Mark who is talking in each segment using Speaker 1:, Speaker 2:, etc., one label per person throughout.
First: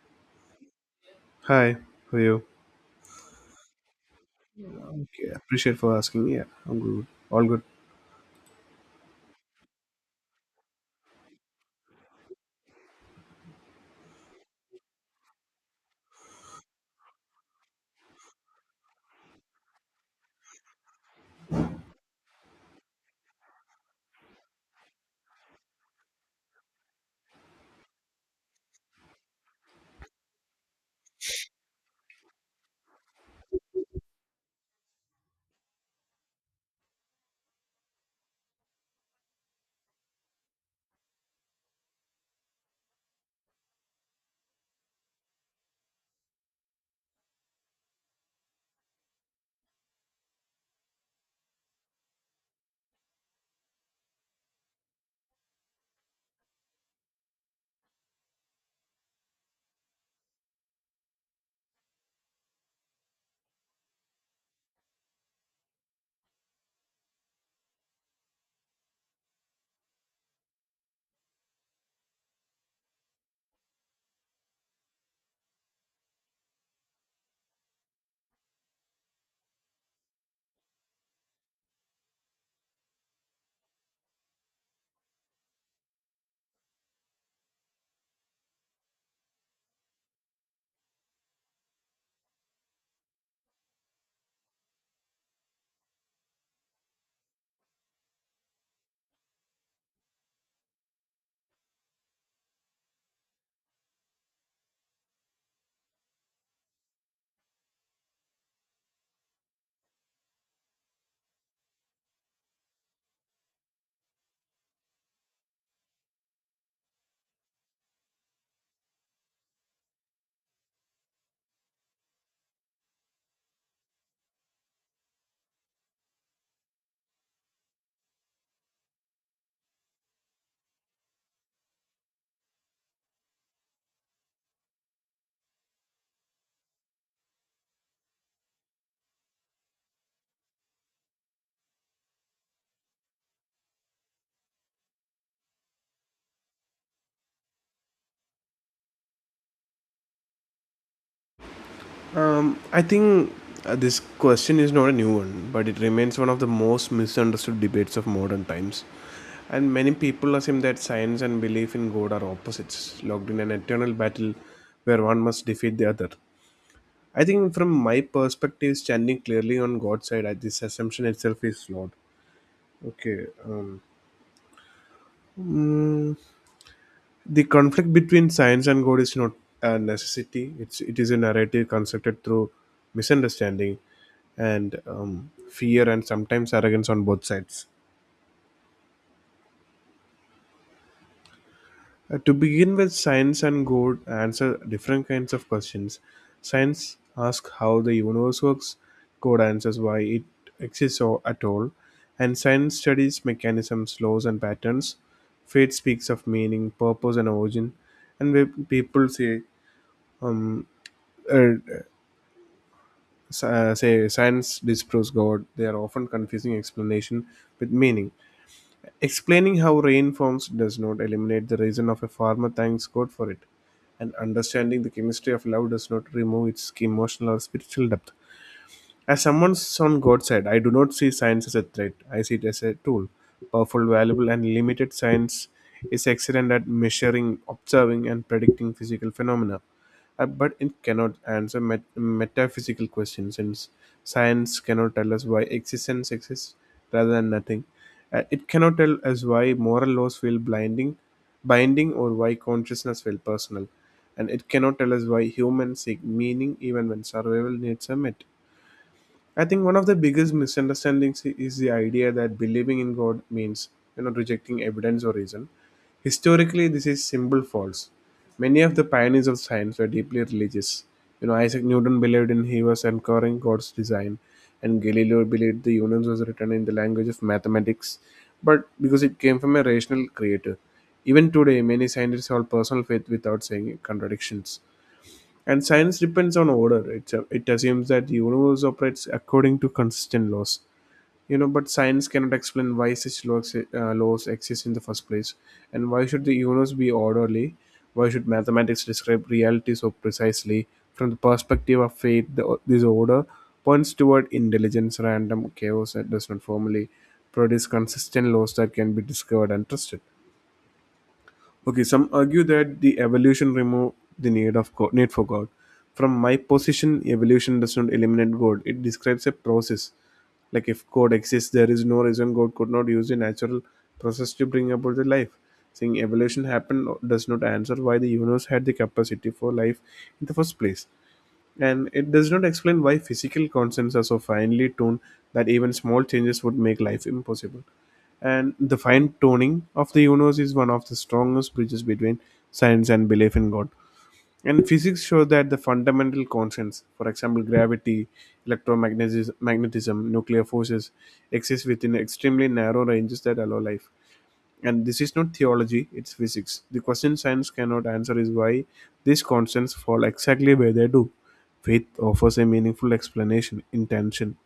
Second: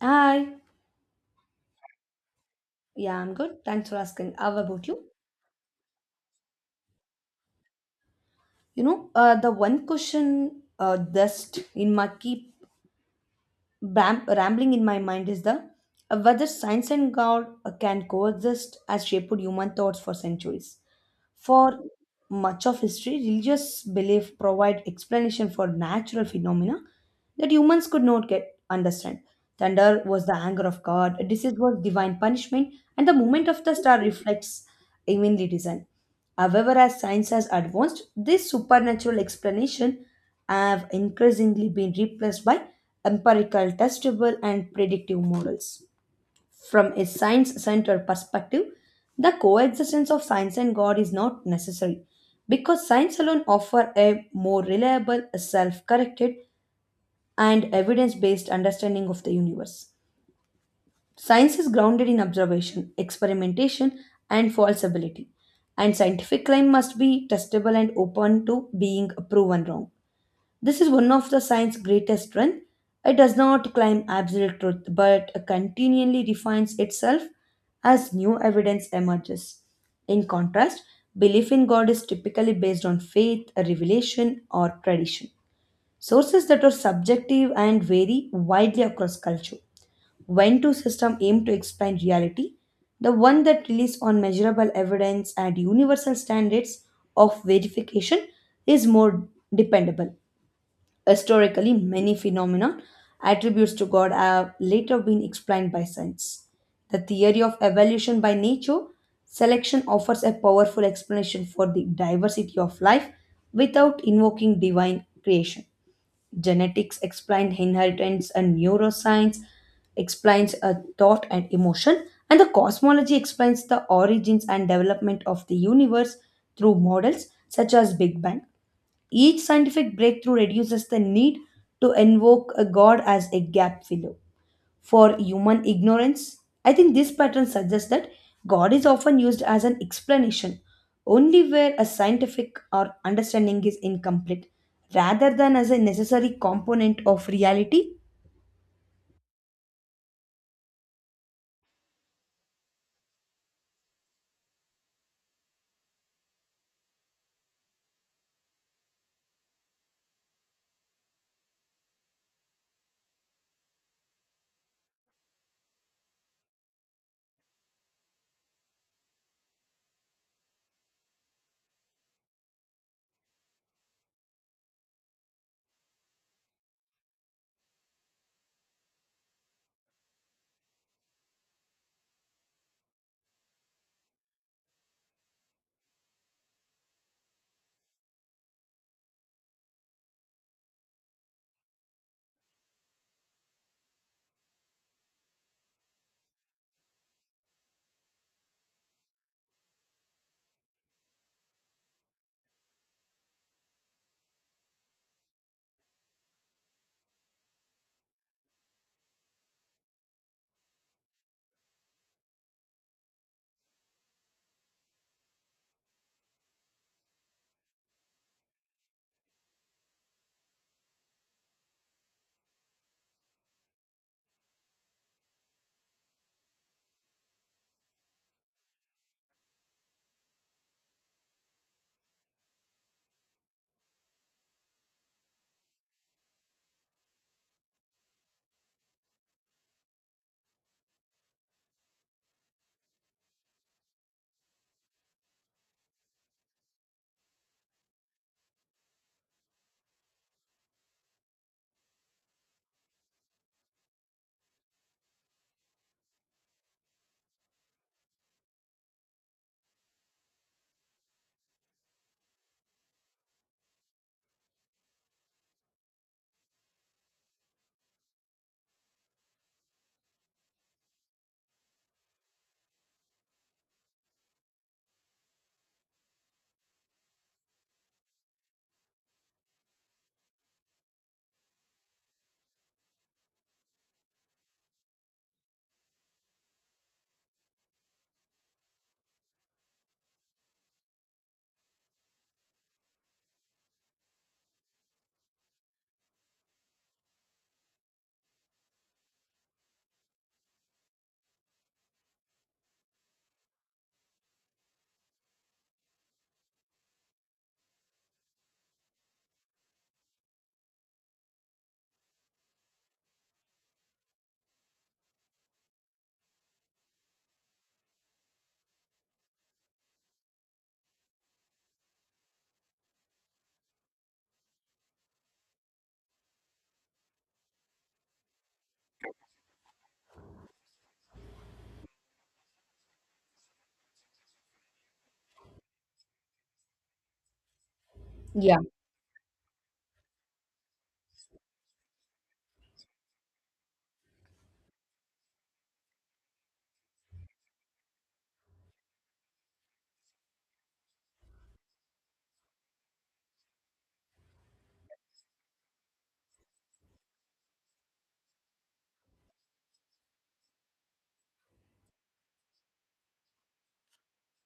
Speaker 1: Hi.
Speaker 2: Hi, how are you?
Speaker 1: Yeah, I'm good. Thanks for asking. How about you?
Speaker 2: Okay, appreciate for asking. Yeah, I'm good. All good.
Speaker 1: The one question dust in my keep rambling in my mind is the whether science and God can coexist as shaped human thoughts for centuries. For much of history, religious belief provide explanation for natural phenomena that humans could not get understand. Thunder was the anger of God, disease was divine punishment, and the movement of the star reflects heavenly design. However, as science has advanced, this supernatural explanation have increasingly been replaced by empirical, testable, and predictive models. From a science centered perspective, the coexistence of science and God is not necessary because science alone offers a more reliable, self corrected, and evidence based understanding of the universe. Science is grounded in observation, experimentation, and falsibility, and scientific claim must be testable and open to being proven wrong. This is one of the science's greatest strengths. It does not claim absolute truth, but continually refines itself as new evidence emerges. In contrast, belief in God is typically based on faith, a revelation, or tradition. Sources that are subjective and vary widely across culture. When two systems aim to explain reality, the one that relies on measurable evidence and universal standards of verification is more dependable. Historically, many phenomena attributes to God have later been explained by science. The theory of evolution by nature selection offers a powerful explanation for the diversity of life without invoking divine creation. Genetics explains inheritance and neuroscience explains a thought and emotion and the cosmology explains the origins and development of the universe through models such as big bang, each scientific breakthrough reduces the need to invoke a god as a gap filler for human ignorance. I think this pattern suggests that God is often used as an explanation only where a scientific or understanding is incomplete rather than as a necessary component of reality.
Speaker 2: I think this question is not a new one, but it remains one of the most misunderstood debates of modern times. And many people assume that science and belief in God are opposites, locked in an eternal battle where one must defeat the other. I think, from my perspective, standing clearly on God's side, this assumption itself is flawed. Okay. Mm, the conflict between science and god is not a necessity, it is a narrative constructed through misunderstanding and fear and sometimes arrogance on both sides. To begin with, science and god answer different kinds of questions. Science asks how the universe works, god answers why it exists or at all, and science studies mechanisms, laws and patterns. Faith speaks of meaning, purpose and origin. And when people say um, uh, say science disproves God, they are often confusing explanation with meaning. Explaining how rain forms does not eliminate the reason of a farmer thanks God for it, and understanding the chemistry of love does not remove its emotional or spiritual depth. As someone on God's side, I do not see science as a threat. I see it as a tool. Powerful, valuable, and limited, science is excellent at measuring, observing, and predicting physical phenomena. But it cannot answer metaphysical questions, since science cannot tell us why existence exists rather than nothing. It cannot tell us why moral laws feel blinding, binding, or why consciousness feels personal. And it cannot tell us why humans seek meaning even when survival needs are met. I think one of the biggest misunderstandings is the idea that believing in God means, you know, rejecting evidence or reason. Historically, this is simple false. Many of the pioneers of science were deeply religious. You know, Isaac Newton believed in he was anchoring God's design, and Galileo believed the universe was written in the language of mathematics, but because it came from a rational creator. Even today, many scientists hold personal faith without saying contradictions. And science depends on order. It assumes that the universe operates according to consistent laws. You know, but science cannot explain why such laws exist in the first place. And why should the universe be orderly? Why should mathematics describe reality so precisely? From the perspective of faith, this order points toward intelligence, random chaos that does not formally produce consistent laws that can be discovered and trusted. Okay, some argue that the evolution removed the need of God, need for God. From my position, evolution does not eliminate God. It describes a process. Like if God exists, there is no reason God could not use the natural process to bring about the life. Saying evolution happened does not answer why the universe had the capacity for life in the first place. And it does not explain why physical constants are so finely tuned that even small changes would make life impossible. And
Speaker 1: Yeah.
Speaker 2: the fine tuning of the universe is one of the strongest bridges between science and belief in God. And physics shows that the fundamental constants, for example, gravity, electromagnetism, magnetism, nuclear forces, exist within extremely narrow ranges that allow life. And this is not theology, it's physics. The question science cannot answer is why these constants fall exactly where they do. Faith offers a meaningful explanation, intention.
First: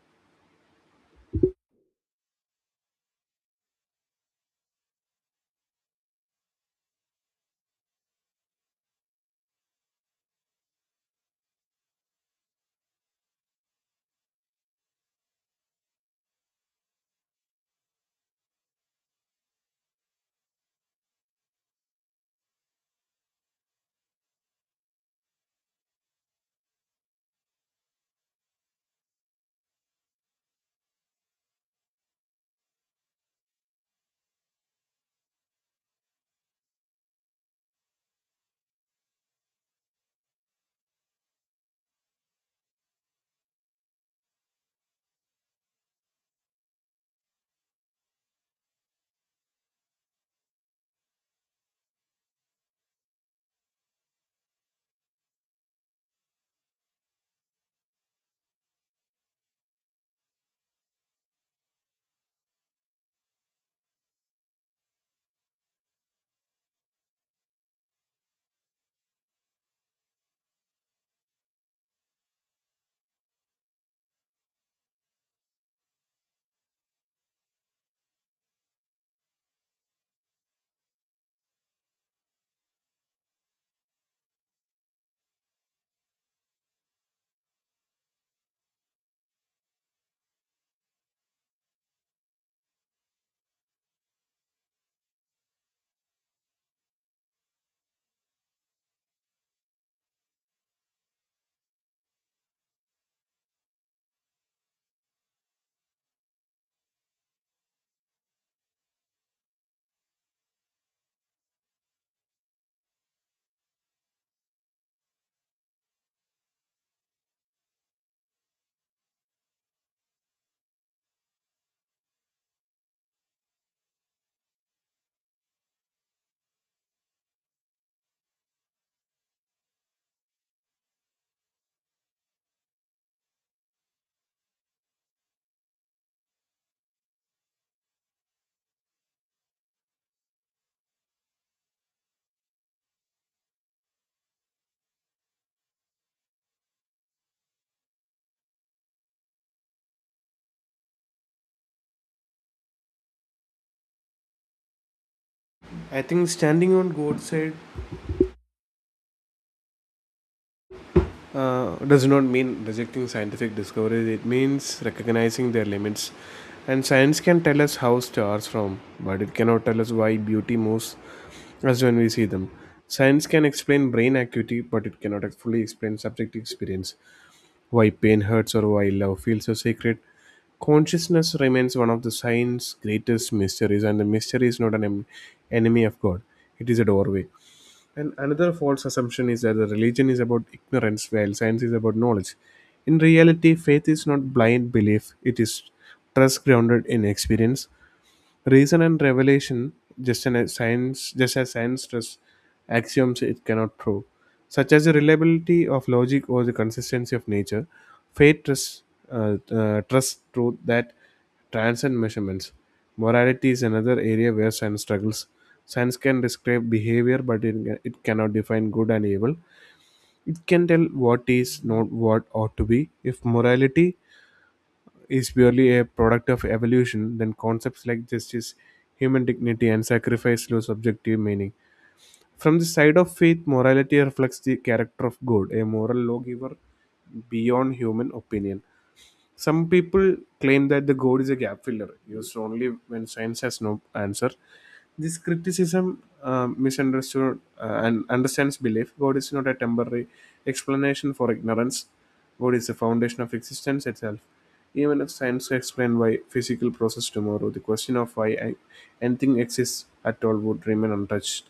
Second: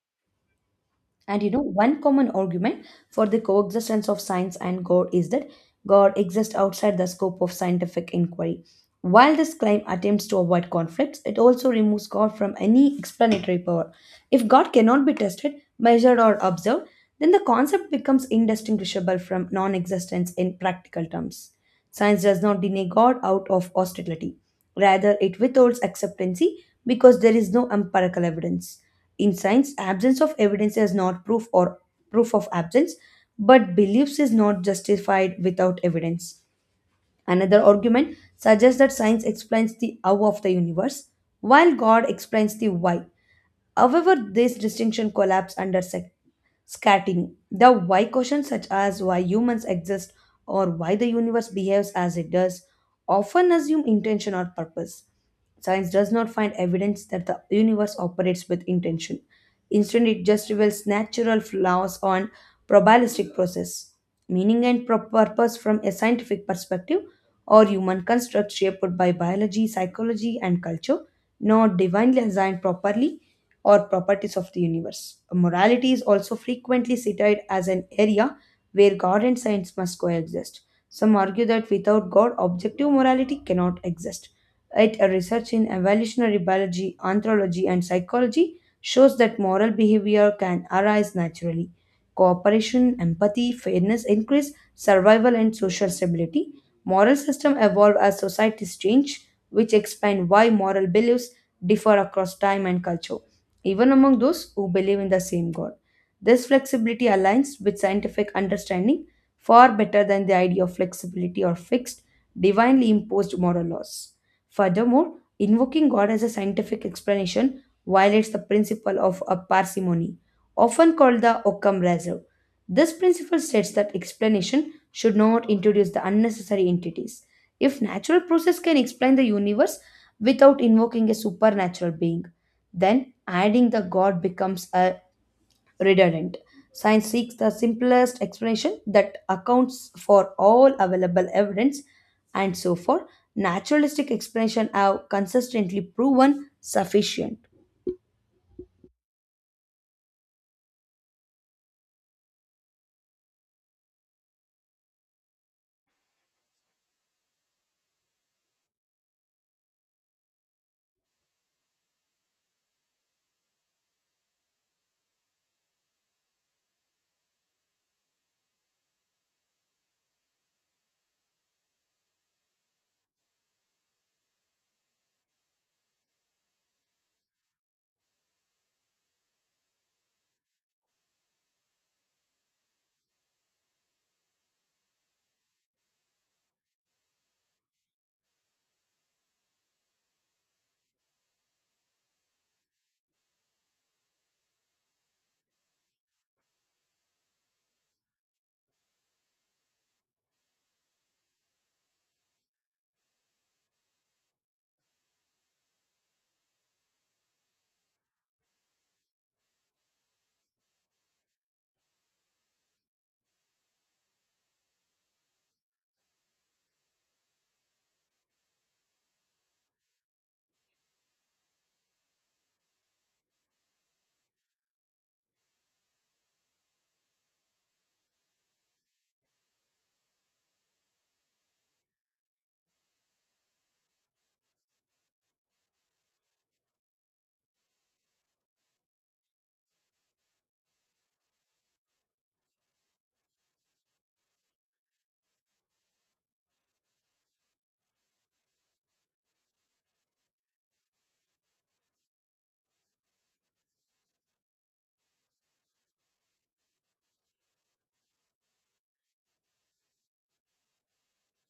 Speaker 1: One common argument for the coexistence of science and God is that God exists outside the scope of scientific inquiry. While this claim attempts to avoid conflicts, it also removes God from any explanatory power. If God cannot be tested, measured or observed, then the concept becomes indistinguishable from non existence in practical terms. Science does not deny God out of hostility, rather, it withholds acceptancy because there is no empirical evidence. In science, absence of evidence is not proof or proof of absence, but beliefs is not justified without evidence. Another argument suggests that science explains the how of the universe, while God explains the why. However, this distinction collapsed under scattering. The why questions, such as why humans exist or why the universe behaves as it does, often assume intention or purpose. Science does not find evidence that the universe operates with intention. Instead, it just reveals natural flaws on probabilistic process. Meaning and purpose from a scientific perspective or human construct shaped by biology, psychology, and culture, not divinely assigned properly or properties of the universe. Morality is also frequently cited as an area where God and science must coexist. Some argue that without God, objective morality cannot exist. Yet, a research in evolutionary biology, anthropology, and psychology shows that moral behavior can arise naturally. Cooperation, empathy, fairness increase survival and social stability. Moral systems evolve as societies change, which explain why moral beliefs differ across time and culture even among those who believe in the same God. This flexibility aligns with scientific understanding far better than the idea of flexibility or fixed, divinely imposed moral laws. Furthermore, invoking God as a scientific explanation violates the principle of a parsimony, often called the Occam razor. This principle states that explanation should not introduce the unnecessary entities. If natural process can explain the universe without invoking a supernatural being, then adding the god becomes a redundant. Science seeks the simplest explanation that accounts for all available evidence and so forth. Naturalistic explanation have consistently proven sufficient.
Speaker 2: I think standing on God's side does not mean rejecting scientific discoveries, it means recognizing their limits. And science can tell us how stars form, but it cannot tell us why beauty moves us when we see them. Science can explain brain activity, but it cannot fully explain subjective experience. Why pain hurts or why love feels so sacred. Consciousness remains one of the science's greatest mysteries, and the mystery is not an enemy of God, it is a doorway. And another false assumption is that the religion is about ignorance, while science is about knowledge. In reality, faith is not blind belief, it is trust grounded in experience. Reason and revelation, just as science does axioms it cannot prove, such as the reliability of logic or the consistency of nature. Faith trusts trust truth that transcend measurements. Morality is another area where science struggles. Science can describe behavior, but it cannot define good and evil. It can tell what is not what ought to be. If morality is purely a product of evolution, then concepts like justice, human dignity, and sacrifice lose subjective meaning. From the side of faith, morality reflects the character of God, a moral lawgiver beyond human opinion. Some people claim that the God is a gap filler, used only when science has no answer. This criticism misunderstood and understands belief. God is not a temporary explanation for ignorance. God is the foundation of existence itself. Even if science explained why physical process tomorrow, the question of why anything exists at all would remain untouched.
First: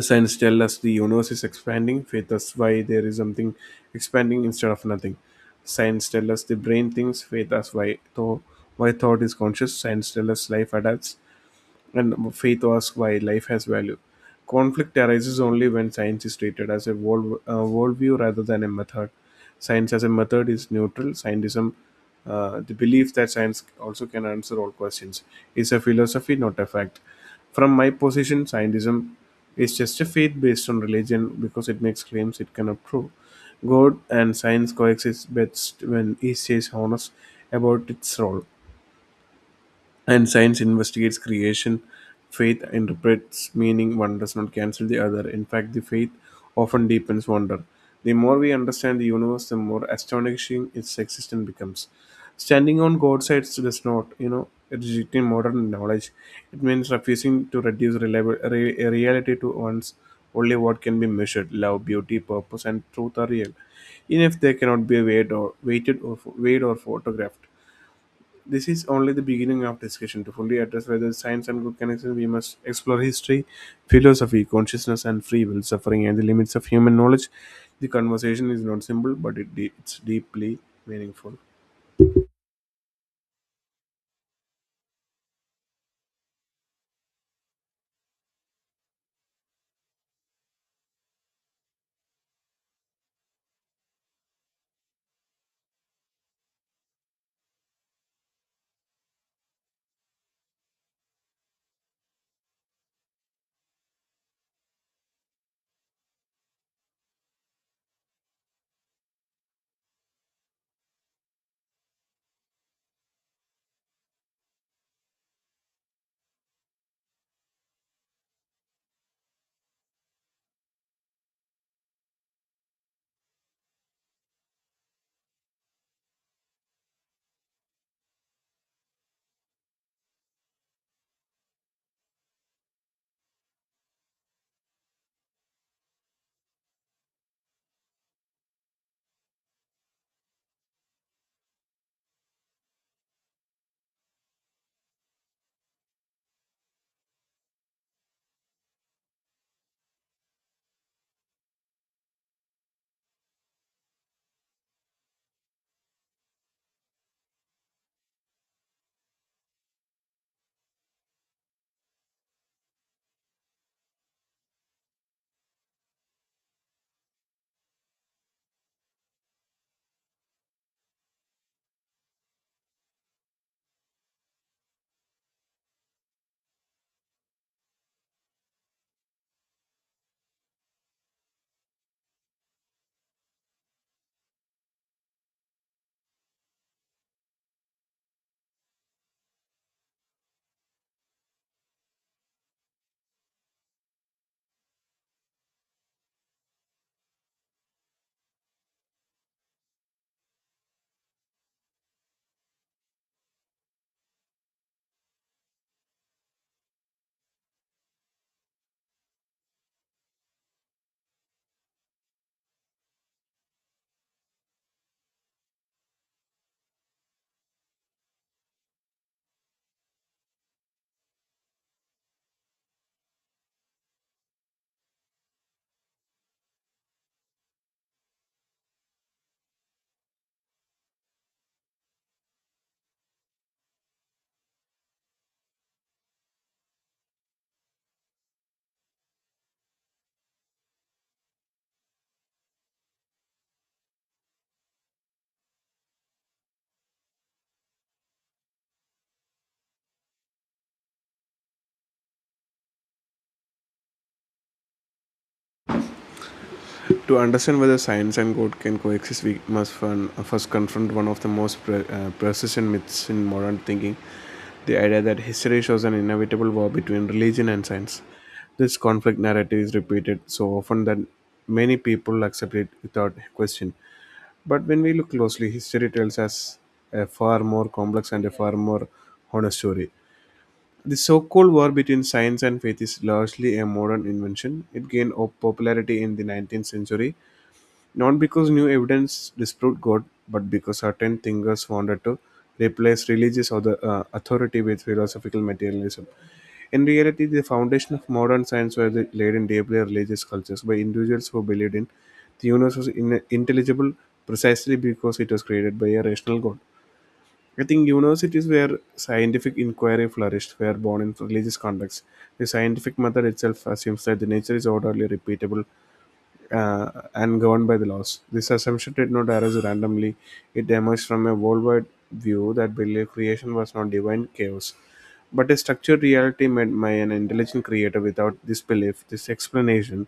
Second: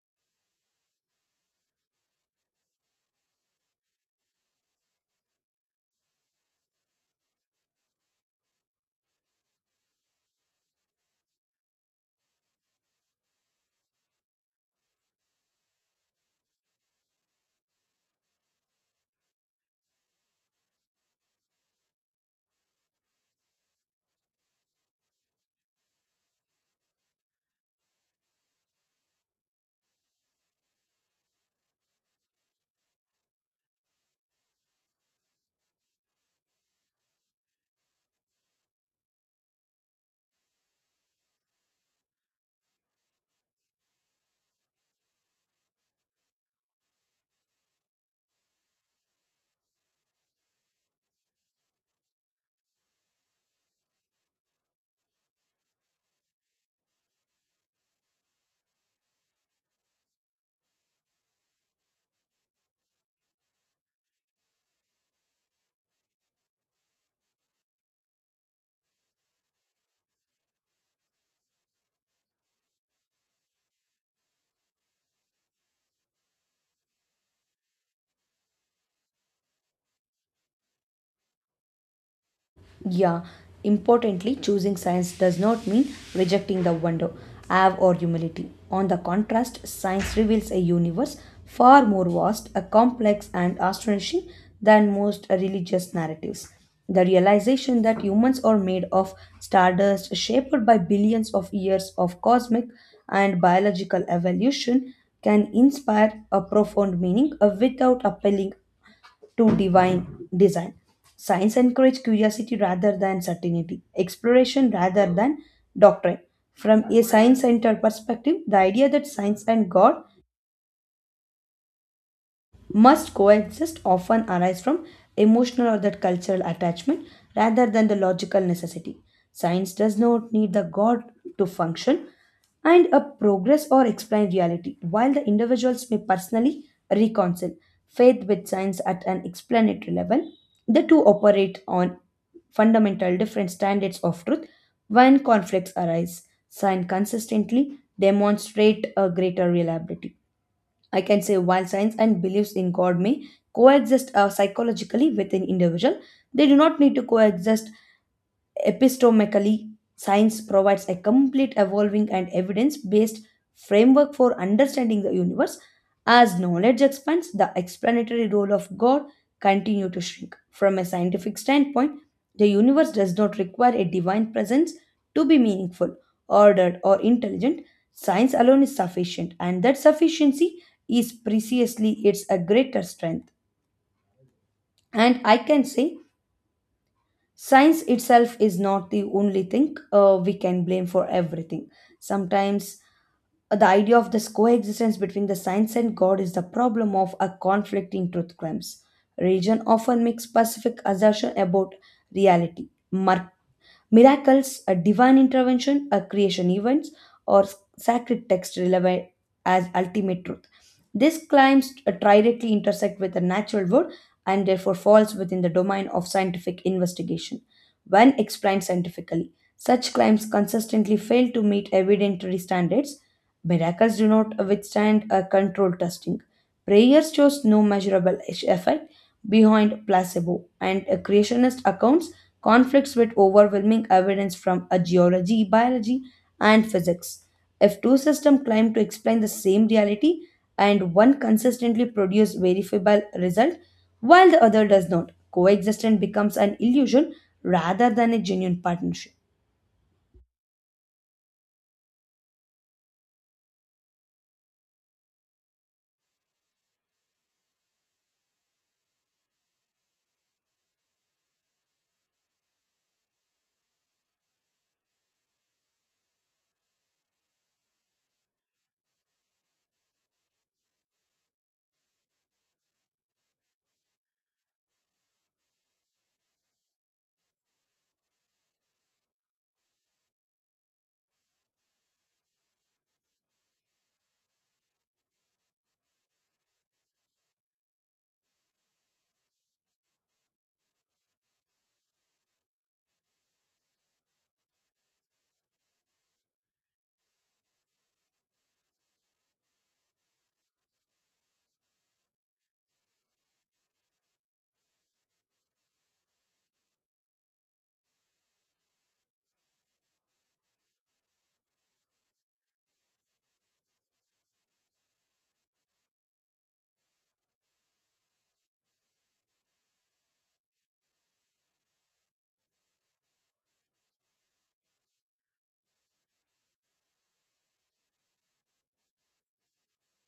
Speaker 2: Science tells us the universe is expanding. Faith us why there is something expanding instead of nothing. Science tells us the brain thinks. Faith us why thought is conscious. Science tells us life adapts. And faith asks why life has value. Conflict arises only when science is treated as a worldview rather than a method. Science as a method is neutral. Scientism, the belief that science also can answer all questions, is a philosophy, not a fact. From my position, scientism is just a faith based on religion because it makes claims it cannot prove. God and science coexist best when each is honest about its role. And science investigates creation, faith interprets meaning. One does not cancel the other. In fact, the faith often deepens wonder. The more we understand the universe, the more astonishing its existence becomes. Standing on god's side does not, you know, rejecting modern knowledge. It means refusing to reduce reality to one's only what can be measured. Love, beauty, purpose and truth are real, even if they cannot be weighed or photographed. This is only the beginning of discussion. To fully address whether science and good connection, we must explore history, philosophy, consciousness, and free will, suffering, and the limits of human knowledge. The conversation is not simple, but it it's deeply meaningful.
Speaker 1: Yeah, importantly, choosing science does not mean rejecting the wonder, awe, or humility. On the contrast, science reveals a universe far more vast, a complex, and astonishing than most religious narratives. The realization that humans are made of stardust shaped by billions of years of cosmic and biological evolution can inspire a profound meaning without appealing to divine design. Science encourages curiosity rather than certainty, exploration rather than doctrine. From a science centered perspective, the idea that science and God must coexist often arise from emotional or that cultural attachment rather than the logical necessity. Science does not need the God to function and a progress or explain reality, while the individuals may personally reconcile faith with science at an explanatory level. The two operate on fundamental different standards of truth when conflicts arise. Science consistently demonstrate a greater reliability. I can say while science and beliefs in God may coexist psychologically within individual, they do not need to coexist Epistemically, science provides a complete, evolving, and evidence based framework for understanding the universe. As knowledge expands, the explanatory role of God continues to shrink. From a scientific standpoint, the universe does not require a divine presence to be meaningful, ordered, or intelligent. Science alone is sufficient, and that sufficiency is precisely its a greater strength. And I can say science itself is not the only thing we can blame for everything. Sometimes the idea of this coexistence between the science and God is the problem of a conflicting truth claims. Religion often makes specific assertion about reality, miracles, a divine intervention, a creation events, or sacred text relevant as ultimate truth. These claims directly intersect with the natural world and therefore falls within the domain of scientific investigation. When explained scientifically, such claims consistently fail to meet evidentiary standards. Miracles do not withstand a controlled testing. Prayers shows no measurable effect, behind placebo, and creationist accounts conflicts with overwhelming evidence from a geology, biology, and physics. If two systems claim to explain the same reality and one consistently produces verifiable result while the other does not, coexistence becomes an illusion rather than a genuine partnership.
Speaker 2: To understand whether science and God can coexist, we must first confront one of the most persistent myths in modern thinking, the idea that history shows an inevitable war between religion and science. This conflict narrative is repeated so often that many people accept it without question. But when we look closely, history tells us a far more complex and a far more honest story. The so called war between science and faith is largely a modern invention. It gained popularity in the 19th century not because new evidence disproved God, but because certain thinkers wanted to replace authority with philosophical materialism. In reality, the foundation of modern science was laid in deeply religious cultures by individuals who believed in the universe was intelligible precisely because it was created by a rational God. I think universities where scientific inquiry flourished were born in religious contexts. The scientific method itself assumes that the nature is orderly, repeatable, and governed by the laws. This assumption did not arise randomly, it emerged from a worldwide view that believed creation was not divine chaos, but a structured reality made by an intelligent creator without this belief, this explanation,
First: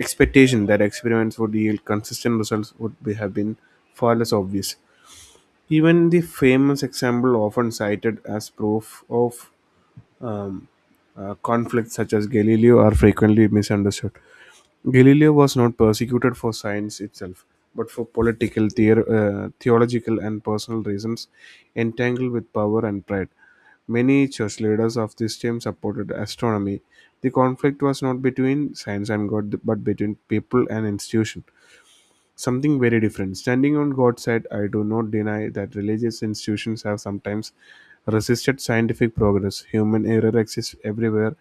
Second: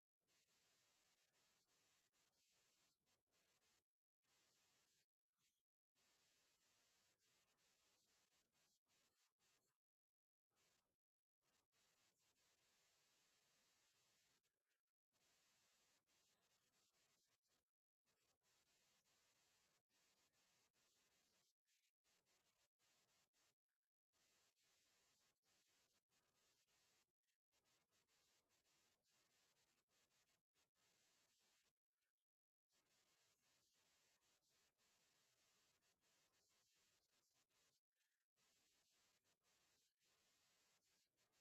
Speaker 2: expectation that experiments would yield consistent results would be, have been far less obvious. Even the famous example often cited as proof of um, conflicts such as Galileo are frequently misunderstood. Galileo was not persecuted for science itself, but for political, theological, and personal reasons entangled with power and pride. Many church leaders of this time supported astronomy. The conflict was not between science and God, but between people and institution, something very different. Standing on God's side, I do not deny that religious institutions have sometimes resisted scientific progress. Human error exists everywhere,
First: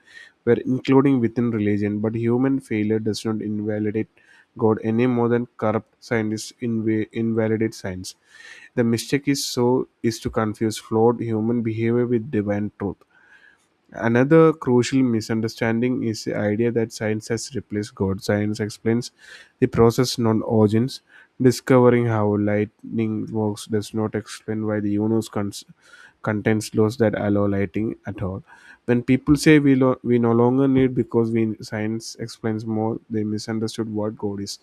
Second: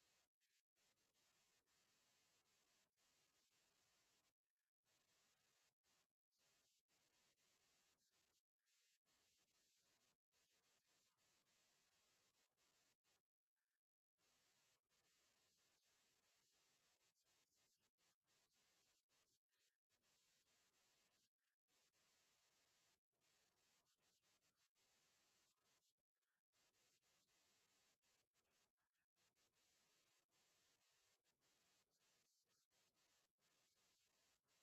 Speaker 2: where including within religion, but human failure does not invalidate God any more than corrupt scientists invalidate science. The mistake is so is to confuse flawed human behavior with divine truth. Another crucial misunderstanding is the idea that science has replaced God. Science explains the process, not origins. Discovering how lightning works does not explain why the universe contains laws that allow lighting at all. When people say we, we no longer need because we science explains more, they misunderstood what God is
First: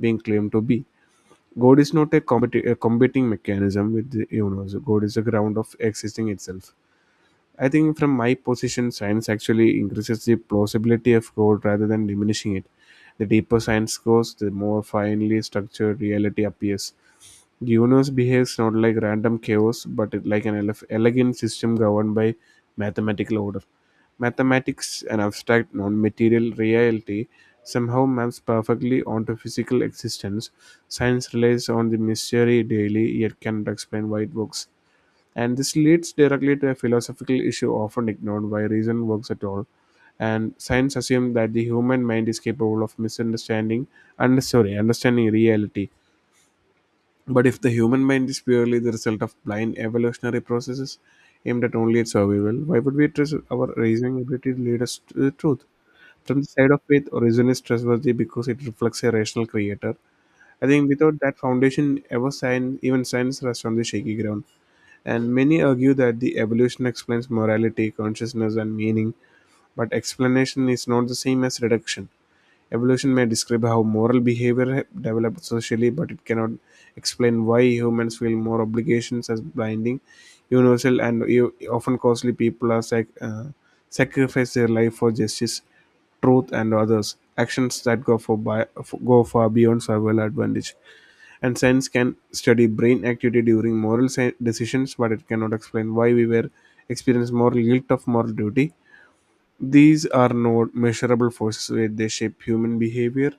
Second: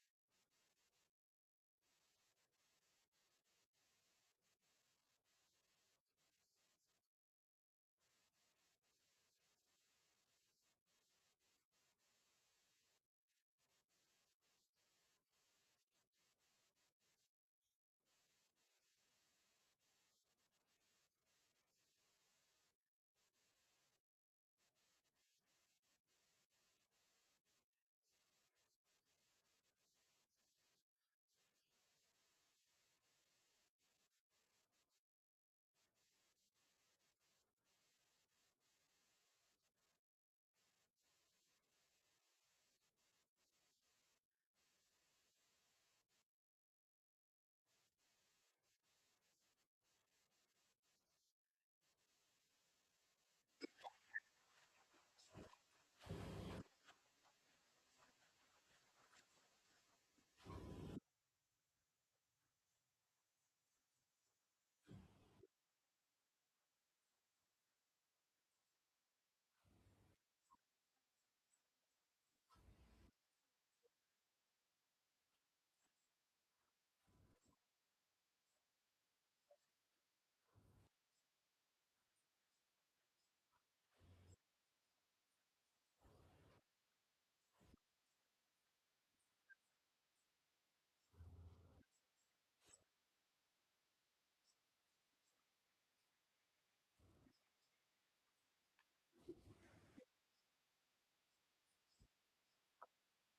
Speaker 2: being claimed to be. God is not a competing mechanism with the universe. God is the ground of existing itself. I think from my position, science actually increases the plausibility of code rather than diminishing it. The deeper science goes, the more finely structured reality appears. The universe behaves not like random chaos, but like an elegant system governed by mathematical order. Mathematics, an abstract non material reality, somehow maps perfectly onto physical existence. Science relies on the mystery daily, yet cannot explain why it works. And this leads directly to a philosophical issue often ignored why reason works at all. And science assumes that the human mind is capable of misunderstanding and sorry, understanding reality. But if the human mind is purely the result of blind evolutionary processes aimed at only its survival, why would we trust our reasoning ability to lead us to the truth? From the side of faith, reason is trustworthy because it reflects a rational creator. I think without that foundation, even science rests on the shaky ground. And many argue that the evolution explains morality, consciousness, and meaning, but explanation is not the same as reduction. Evolution may describe how moral behavior developed socially, but it cannot explain why humans feel more obligations as blinding, universal, and often costly. People are sacrifice their life for justice, truth, and others. Actions that go far beyond survival advantage, and science can study brain activity during decisions, but it cannot explain why we were experience moral guilt of moral duty. These are not measurable forces, yet they shape human behavior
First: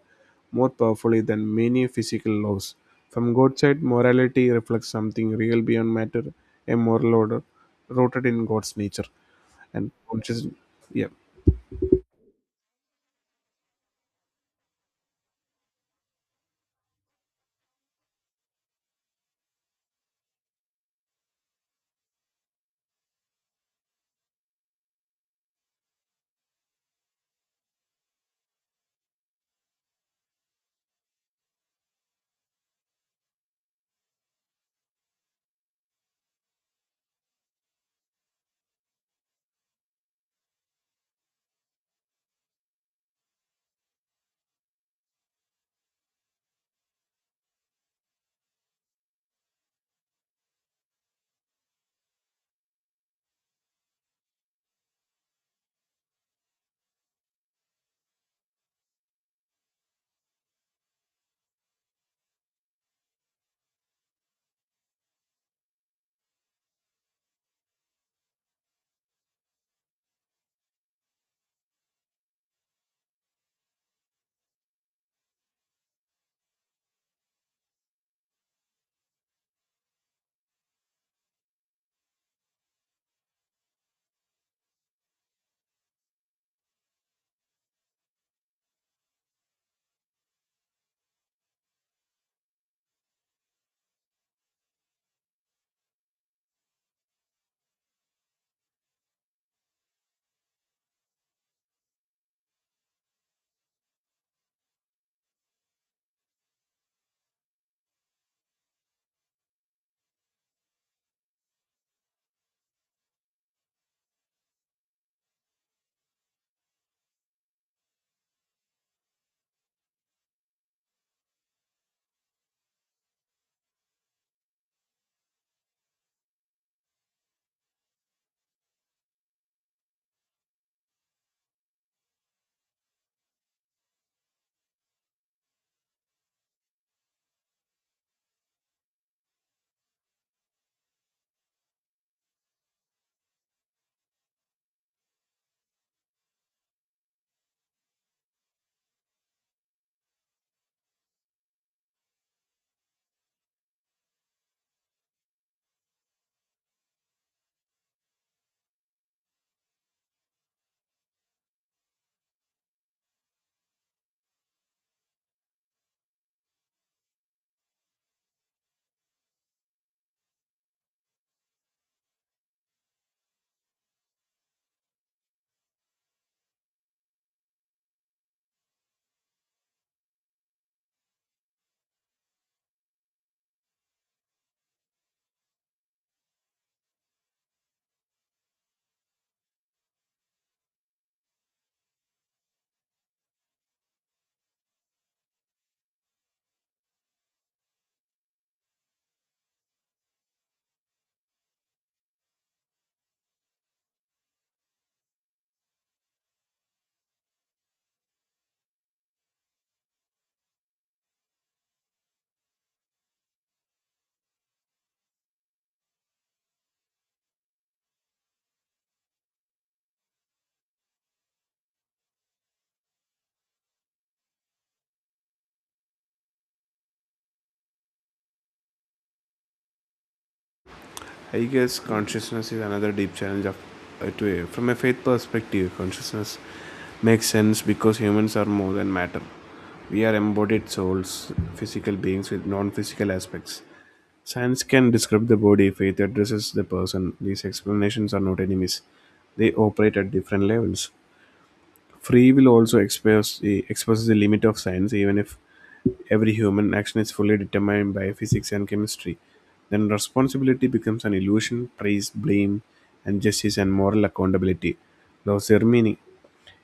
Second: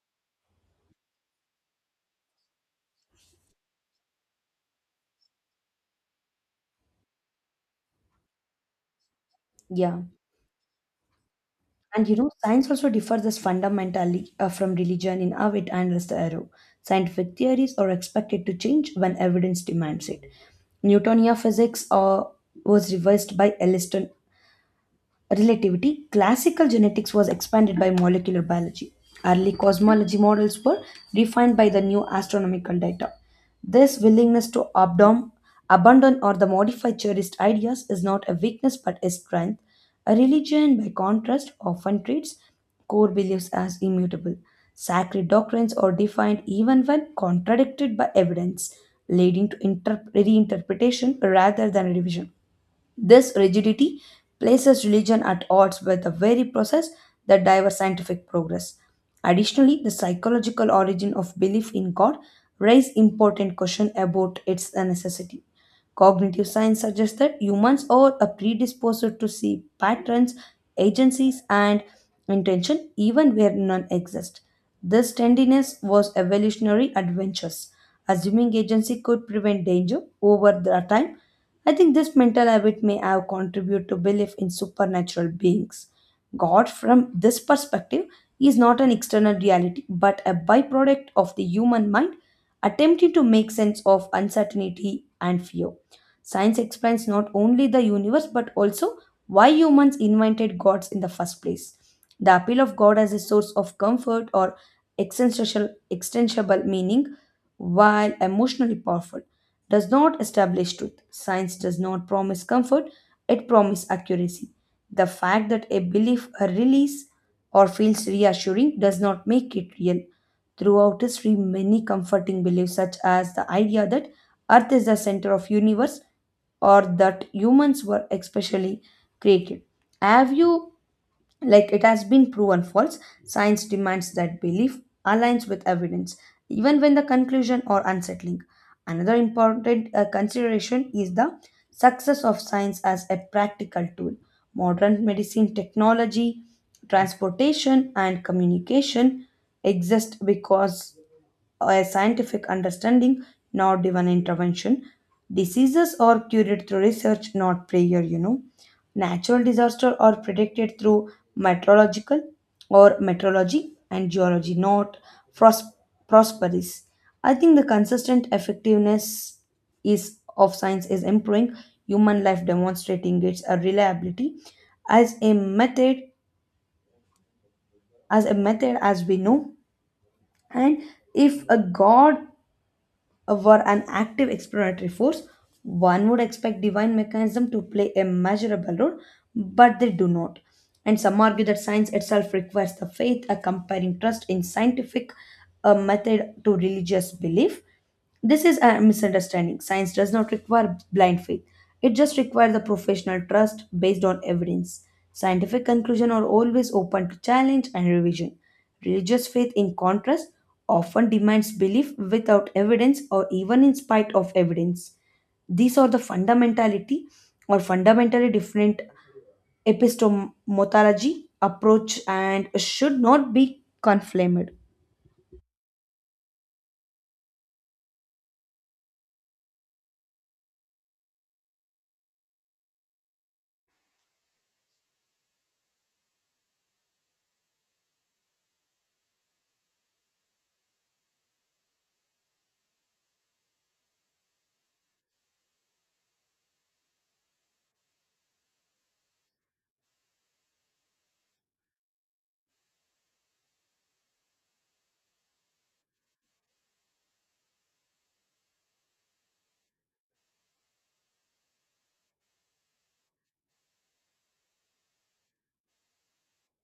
Speaker 2: more powerfully than many physical laws. From God's side, morality reflects something real beyond matter, a moral order rooted in God's nature and
Speaker 1: Yeah.
Speaker 2: consciousness. Yeah,
Speaker 1: Science also differs as fundamentally from religion in how it handles the arrow. Scientific theories are expected to change when evidence demands it. Newtonian physics was revised by Elliston relativity, classical genetics was expanded by molecular biology. Early cosmology models were refined by the new astronomical data. This willingness to abandon or the modify cherished ideas is not a weakness but a strength. A religion, by contrast, often treats core beliefs as immutable. Sacred doctrines are defined even when contradicted by evidence, leading to reinterpretation rather than revision. This rigidity places religion at odds with the very process that drives scientific progress. Additionally, the psychological origin of belief in God raises important questions about its necessity. Cognitive science suggests that humans are a predisposed to see patterns, agencies, and intention even where none exist. This tenderness was evolutionary adventures. Assuming agency could prevent danger over the time, I think this mental habit may have contributed to belief in supernatural beings. God, from this perspective, is not an external reality but a byproduct of the human mind attempting to make sense of uncertainty and fear. Science explains not only the universe but also why humans invented gods in the first place. The appeal of God as a source of comfort or existential, extensible meaning, while emotionally powerful, does not establish truth. Science does not promise comfort, it promises accuracy. The fact that a belief, a release, or feels reassuring does not make it real. Throughout history, many comforting beliefs such as the idea that Earth is the center of universe or that humans were especially created. Have you, like, it has been proven false. Science demands that belief aligns with evidence, even when the conclusion are unsettling. Another important consideration is the success of science as a practical tool. Modern medicine, technology, transportation, and communication exist because a scientific understanding, not divine intervention. Diseases are cured through research, not prayer. Natural disasters are predicted through meteorological or meteorology and geology, not pros- prosperous. I think the consistent effectiveness is of science is improving human life demonstrating its reliability as a method as a method as we know, and if a god were an active explanatory force, one would expect divine mechanism to play a measurable role, but they do not. And some argue that science itself requires the faith, a comparing trust in scientific method to religious belief. This is a misunderstanding. Science does not require blind faith. It just requires the professional trust based on evidence. Scientific conclusions are always open to challenge and revision. Religious faith, in contrast, often demands belief without evidence or even in spite of evidence. These are the fundamentality or fundamentally different epistemology approach and should not be conflamed.
Speaker 2: I guess consciousness is another deep challenge of to from a faith perspective. Consciousness makes sense because humans are more than matter. We are embodied souls, physical beings with non-physical aspects. Science can describe the body, faith addresses the person. These explanations are not enemies, they operate at different levels. Free will also expresses the limit of science, even if every human action is fully determined by physics and chemistry. Then responsibility becomes an illusion, praise, blame, and justice and moral accountability lose their meaning.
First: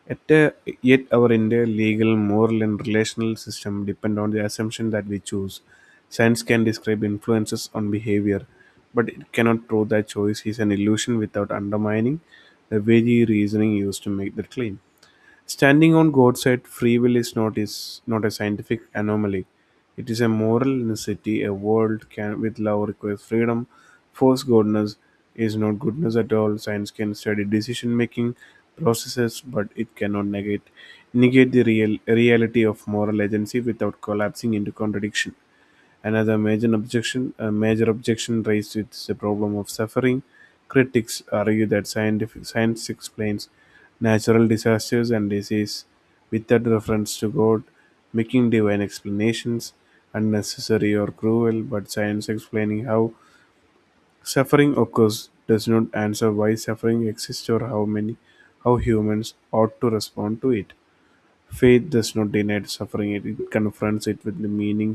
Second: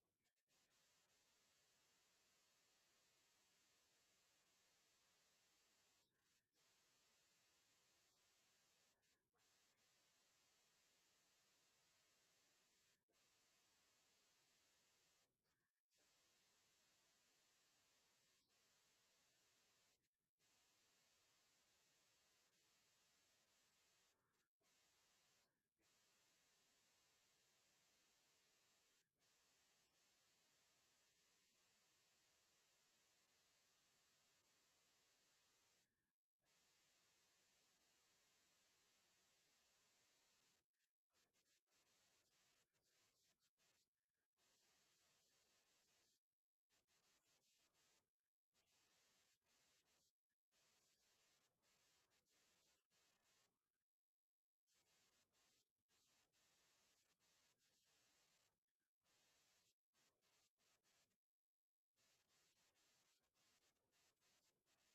Speaker 2: Yet, Yet our entire legal, moral, and relational system depend on the assumption that we choose. Science can describe influences on behavior, but it cannot prove that choice is an illusion without undermining the very reasoning used to make that claim. Standing on God's side, free will is not a scientific anomaly. It is a moral necessity. A world can with love requires freedom. Force goodness is not goodness at all. Science can study decision making processes, but it cannot negate the real reality of moral agency without collapsing into contradiction. A major objection raised with the problem of suffering. Critics argue that scientific science explains natural disasters and disease without reference to God, making divine explanations unnecessary or cruel. But science explaining how suffering occurs does not answer why suffering exists or how humans ought to respond to it. Faith does not deny suffering; it confronts it with the meaning,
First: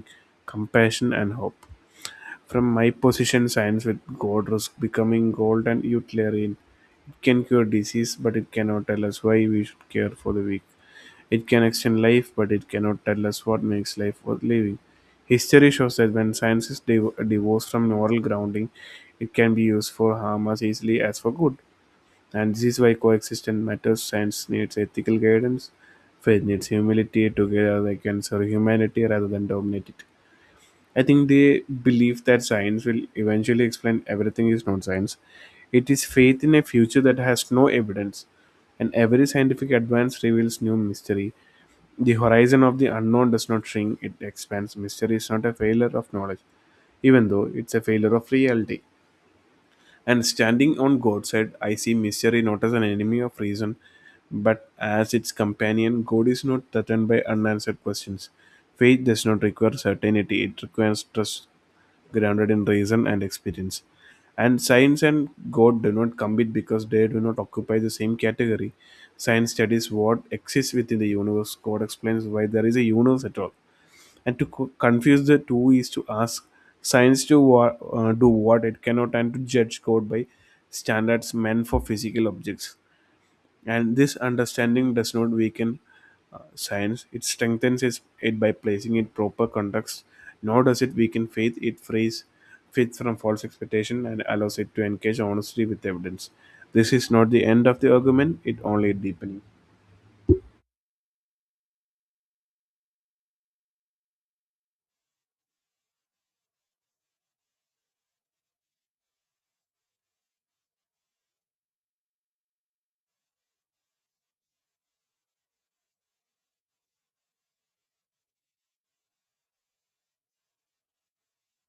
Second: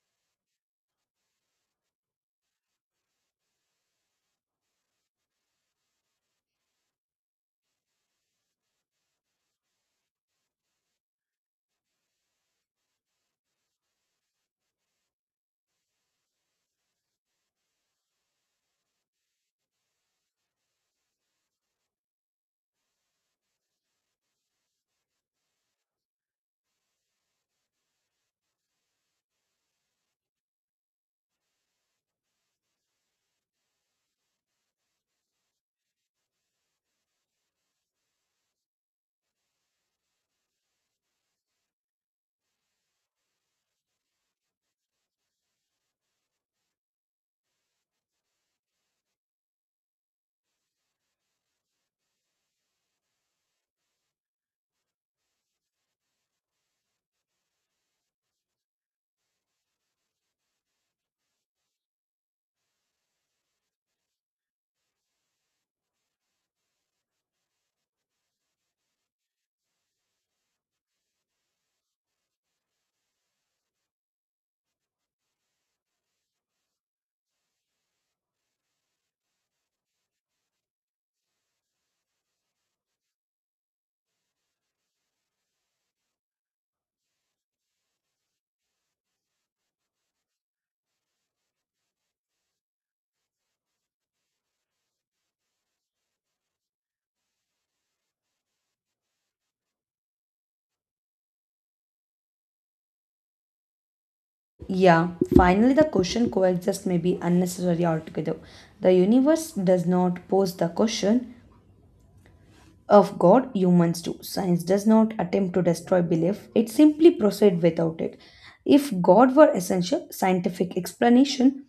Speaker 2: compassion, and hope. From my position, science with God was becoming gold and utilitarian. It can cure disease, but it cannot tell us why we should care for the weak. It can extend life, but it cannot tell us what makes life worth living. History shows that when science is divorced from moral grounding, it can be used for harm as easily as for good. And this is why coexistence matters. Science needs ethical guidance, faith needs humility. Together, they can serve humanity rather than dominate it. I think they believe that science will eventually explain everything is not science. It is faith in a future that has no evidence, and every scientific advance reveals new mystery. The horizon of the unknown does not shrink, it expands. Mystery is not a failure of knowledge, even though it's a failure of reality. And standing on God's side, I see misery not as an enemy of reason, but as its companion. God is not threatened by unanswered questions. Faith does not require certainty, it requires trust grounded in reason and experience. And science and God do not compete because they do not occupy the same category. Science studies what exists within the universe. God explains why there is a universe at all, and to confuse the two is to ask science to do what it cannot, and to judge code by standards meant for physical objects. And this understanding does not weaken science, it it by placing it proper context. Nor does it weaken faith, it frees faith from false expectation and allows it to engage honestly with evidence. This is not the end of the argument, it only deepening.
Speaker 1: Yeah, finally, the question coexist may be unnecessary altogether. The universe does not pose the question, of God, humans do. Science does not attempt to destroy belief, it simply proceeds without it. If God were essential, scientific explanation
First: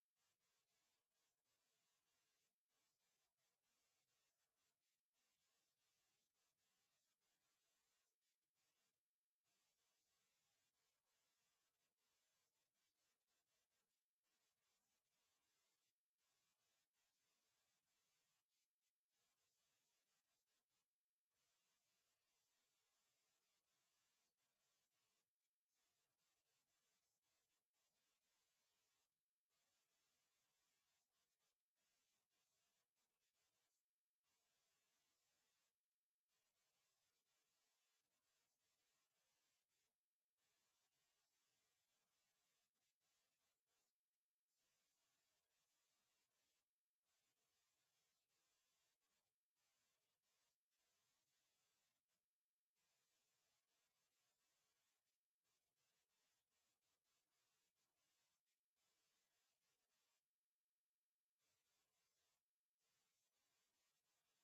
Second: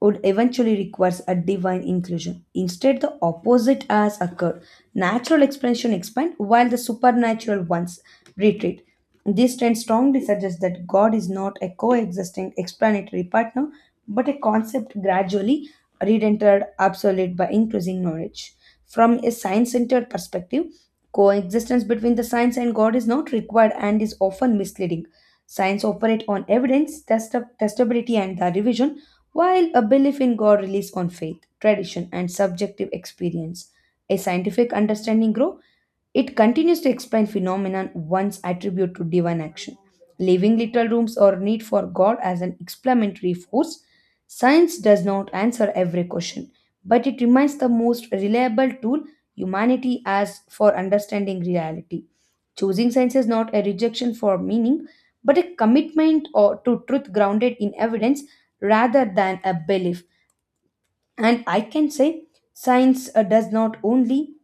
Speaker 1: would eventually requires a divine inclusion. Instead, the opposite has occurred. Natural expansion expand while the supernatural ones retreat. This trend strongly suggests that God is not a coexisting explanatory partner, but a concept gradually redented obsolete by increasing knowledge. From a science-centered perspective, coexistence between the science and God is not required and is often misleading. Science operates on evidence, testability, and the revision while a belief in God relies on faith, tradition, and subjective experience, a scientific understanding grow, it continues to explain phenomenon once attribute to divine action. Leaving little rooms or need for God as an explanatory force, science does not answer every question, but it remains the most reliable tool humanity has for understanding reality. Choosing science is not a rejection for meaning, but a commitment or to truth grounded in evidence rather than a belief. And I can say science does not only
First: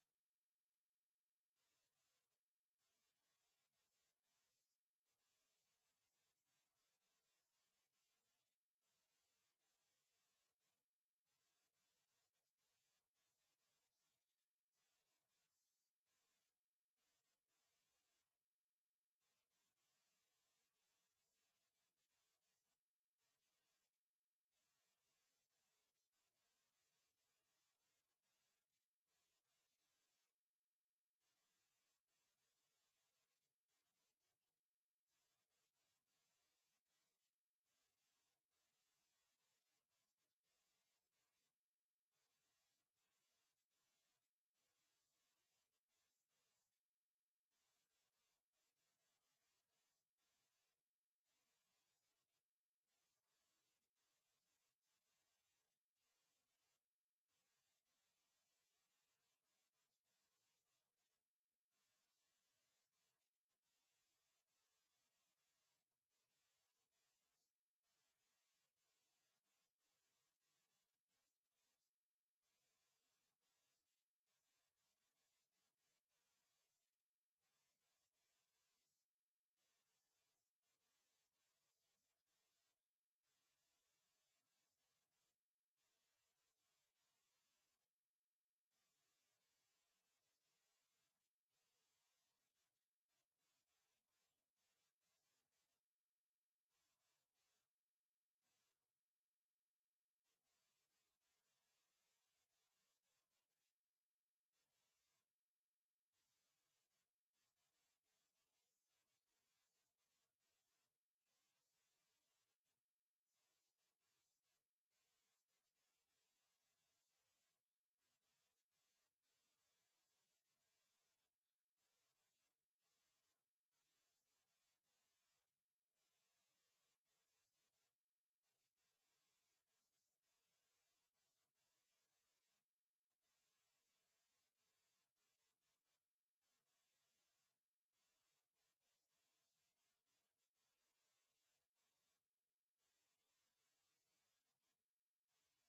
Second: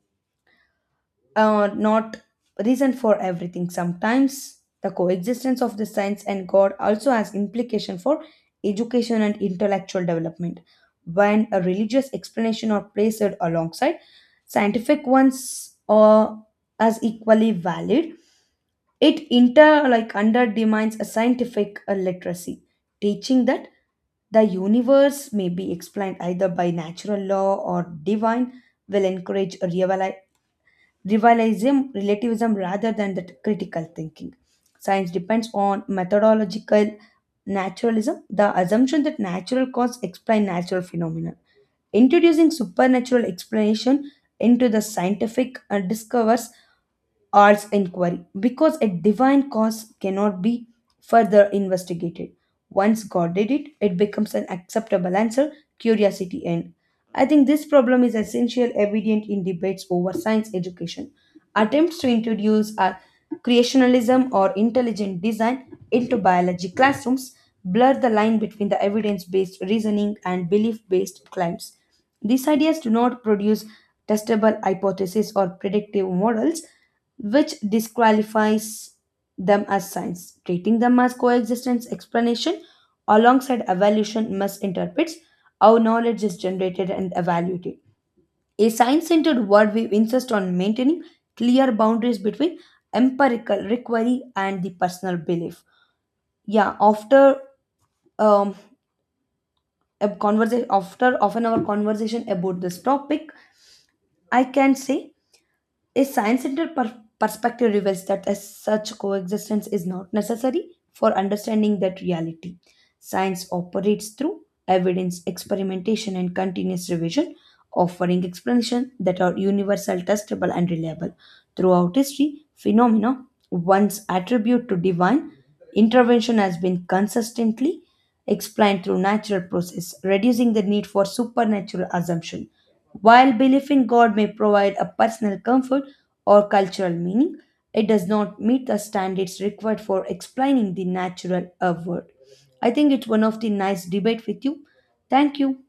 Speaker 1: not reason for everything. Sometimes the coexistence of the science and God also has implication for education and intellectual development. When a religious explanation are placed alongside scientific ones, as equally valid it inter like under demands a scientific literacy, teaching that the universe may be explained either by natural law or divine will encourage a revivalism, relativism rather than the critical thinking. Science depends on methodological naturalism, the assumption that natural causes explain natural phenomena. Introducing supernatural explanation into the scientific discovers arts inquiry because a divine cause cannot be further investigated. Once God did it, it becomes an acceptable answer, curiosity end. I think this problem is essential evident in debates over science education. Attempts to introduce a creationism or intelligent design into biology classrooms blur the line between the evidence-based reasoning and belief-based claims. These ideas do not produce testable hypotheses or predictive models, which disqualifies them as science. Treating them as coexistence explanation alongside evaluation misinterprets how knowledge is generated and evaluated. A science centered worldview insists on maintaining clear boundaries between empirical recovery and the personal belief. Yeah, after um, a conversation, after often our conversation about this topic, I can say a science centered perspective reveals that as such coexistence is not necessary for understanding that reality. Science operates through evidence, experimentation, and continuous revision, offering explanations that are universal, testable, and reliable. Throughout history, phenomena once attributed to divine intervention has been consistently explained through natural process, reducing the need for supernatural assumption. While belief in God may provide a personal comfort or cultural meaning, it does not meet the standards required for explaining the natural world. I think it's one of the nice debate with you. Thank you.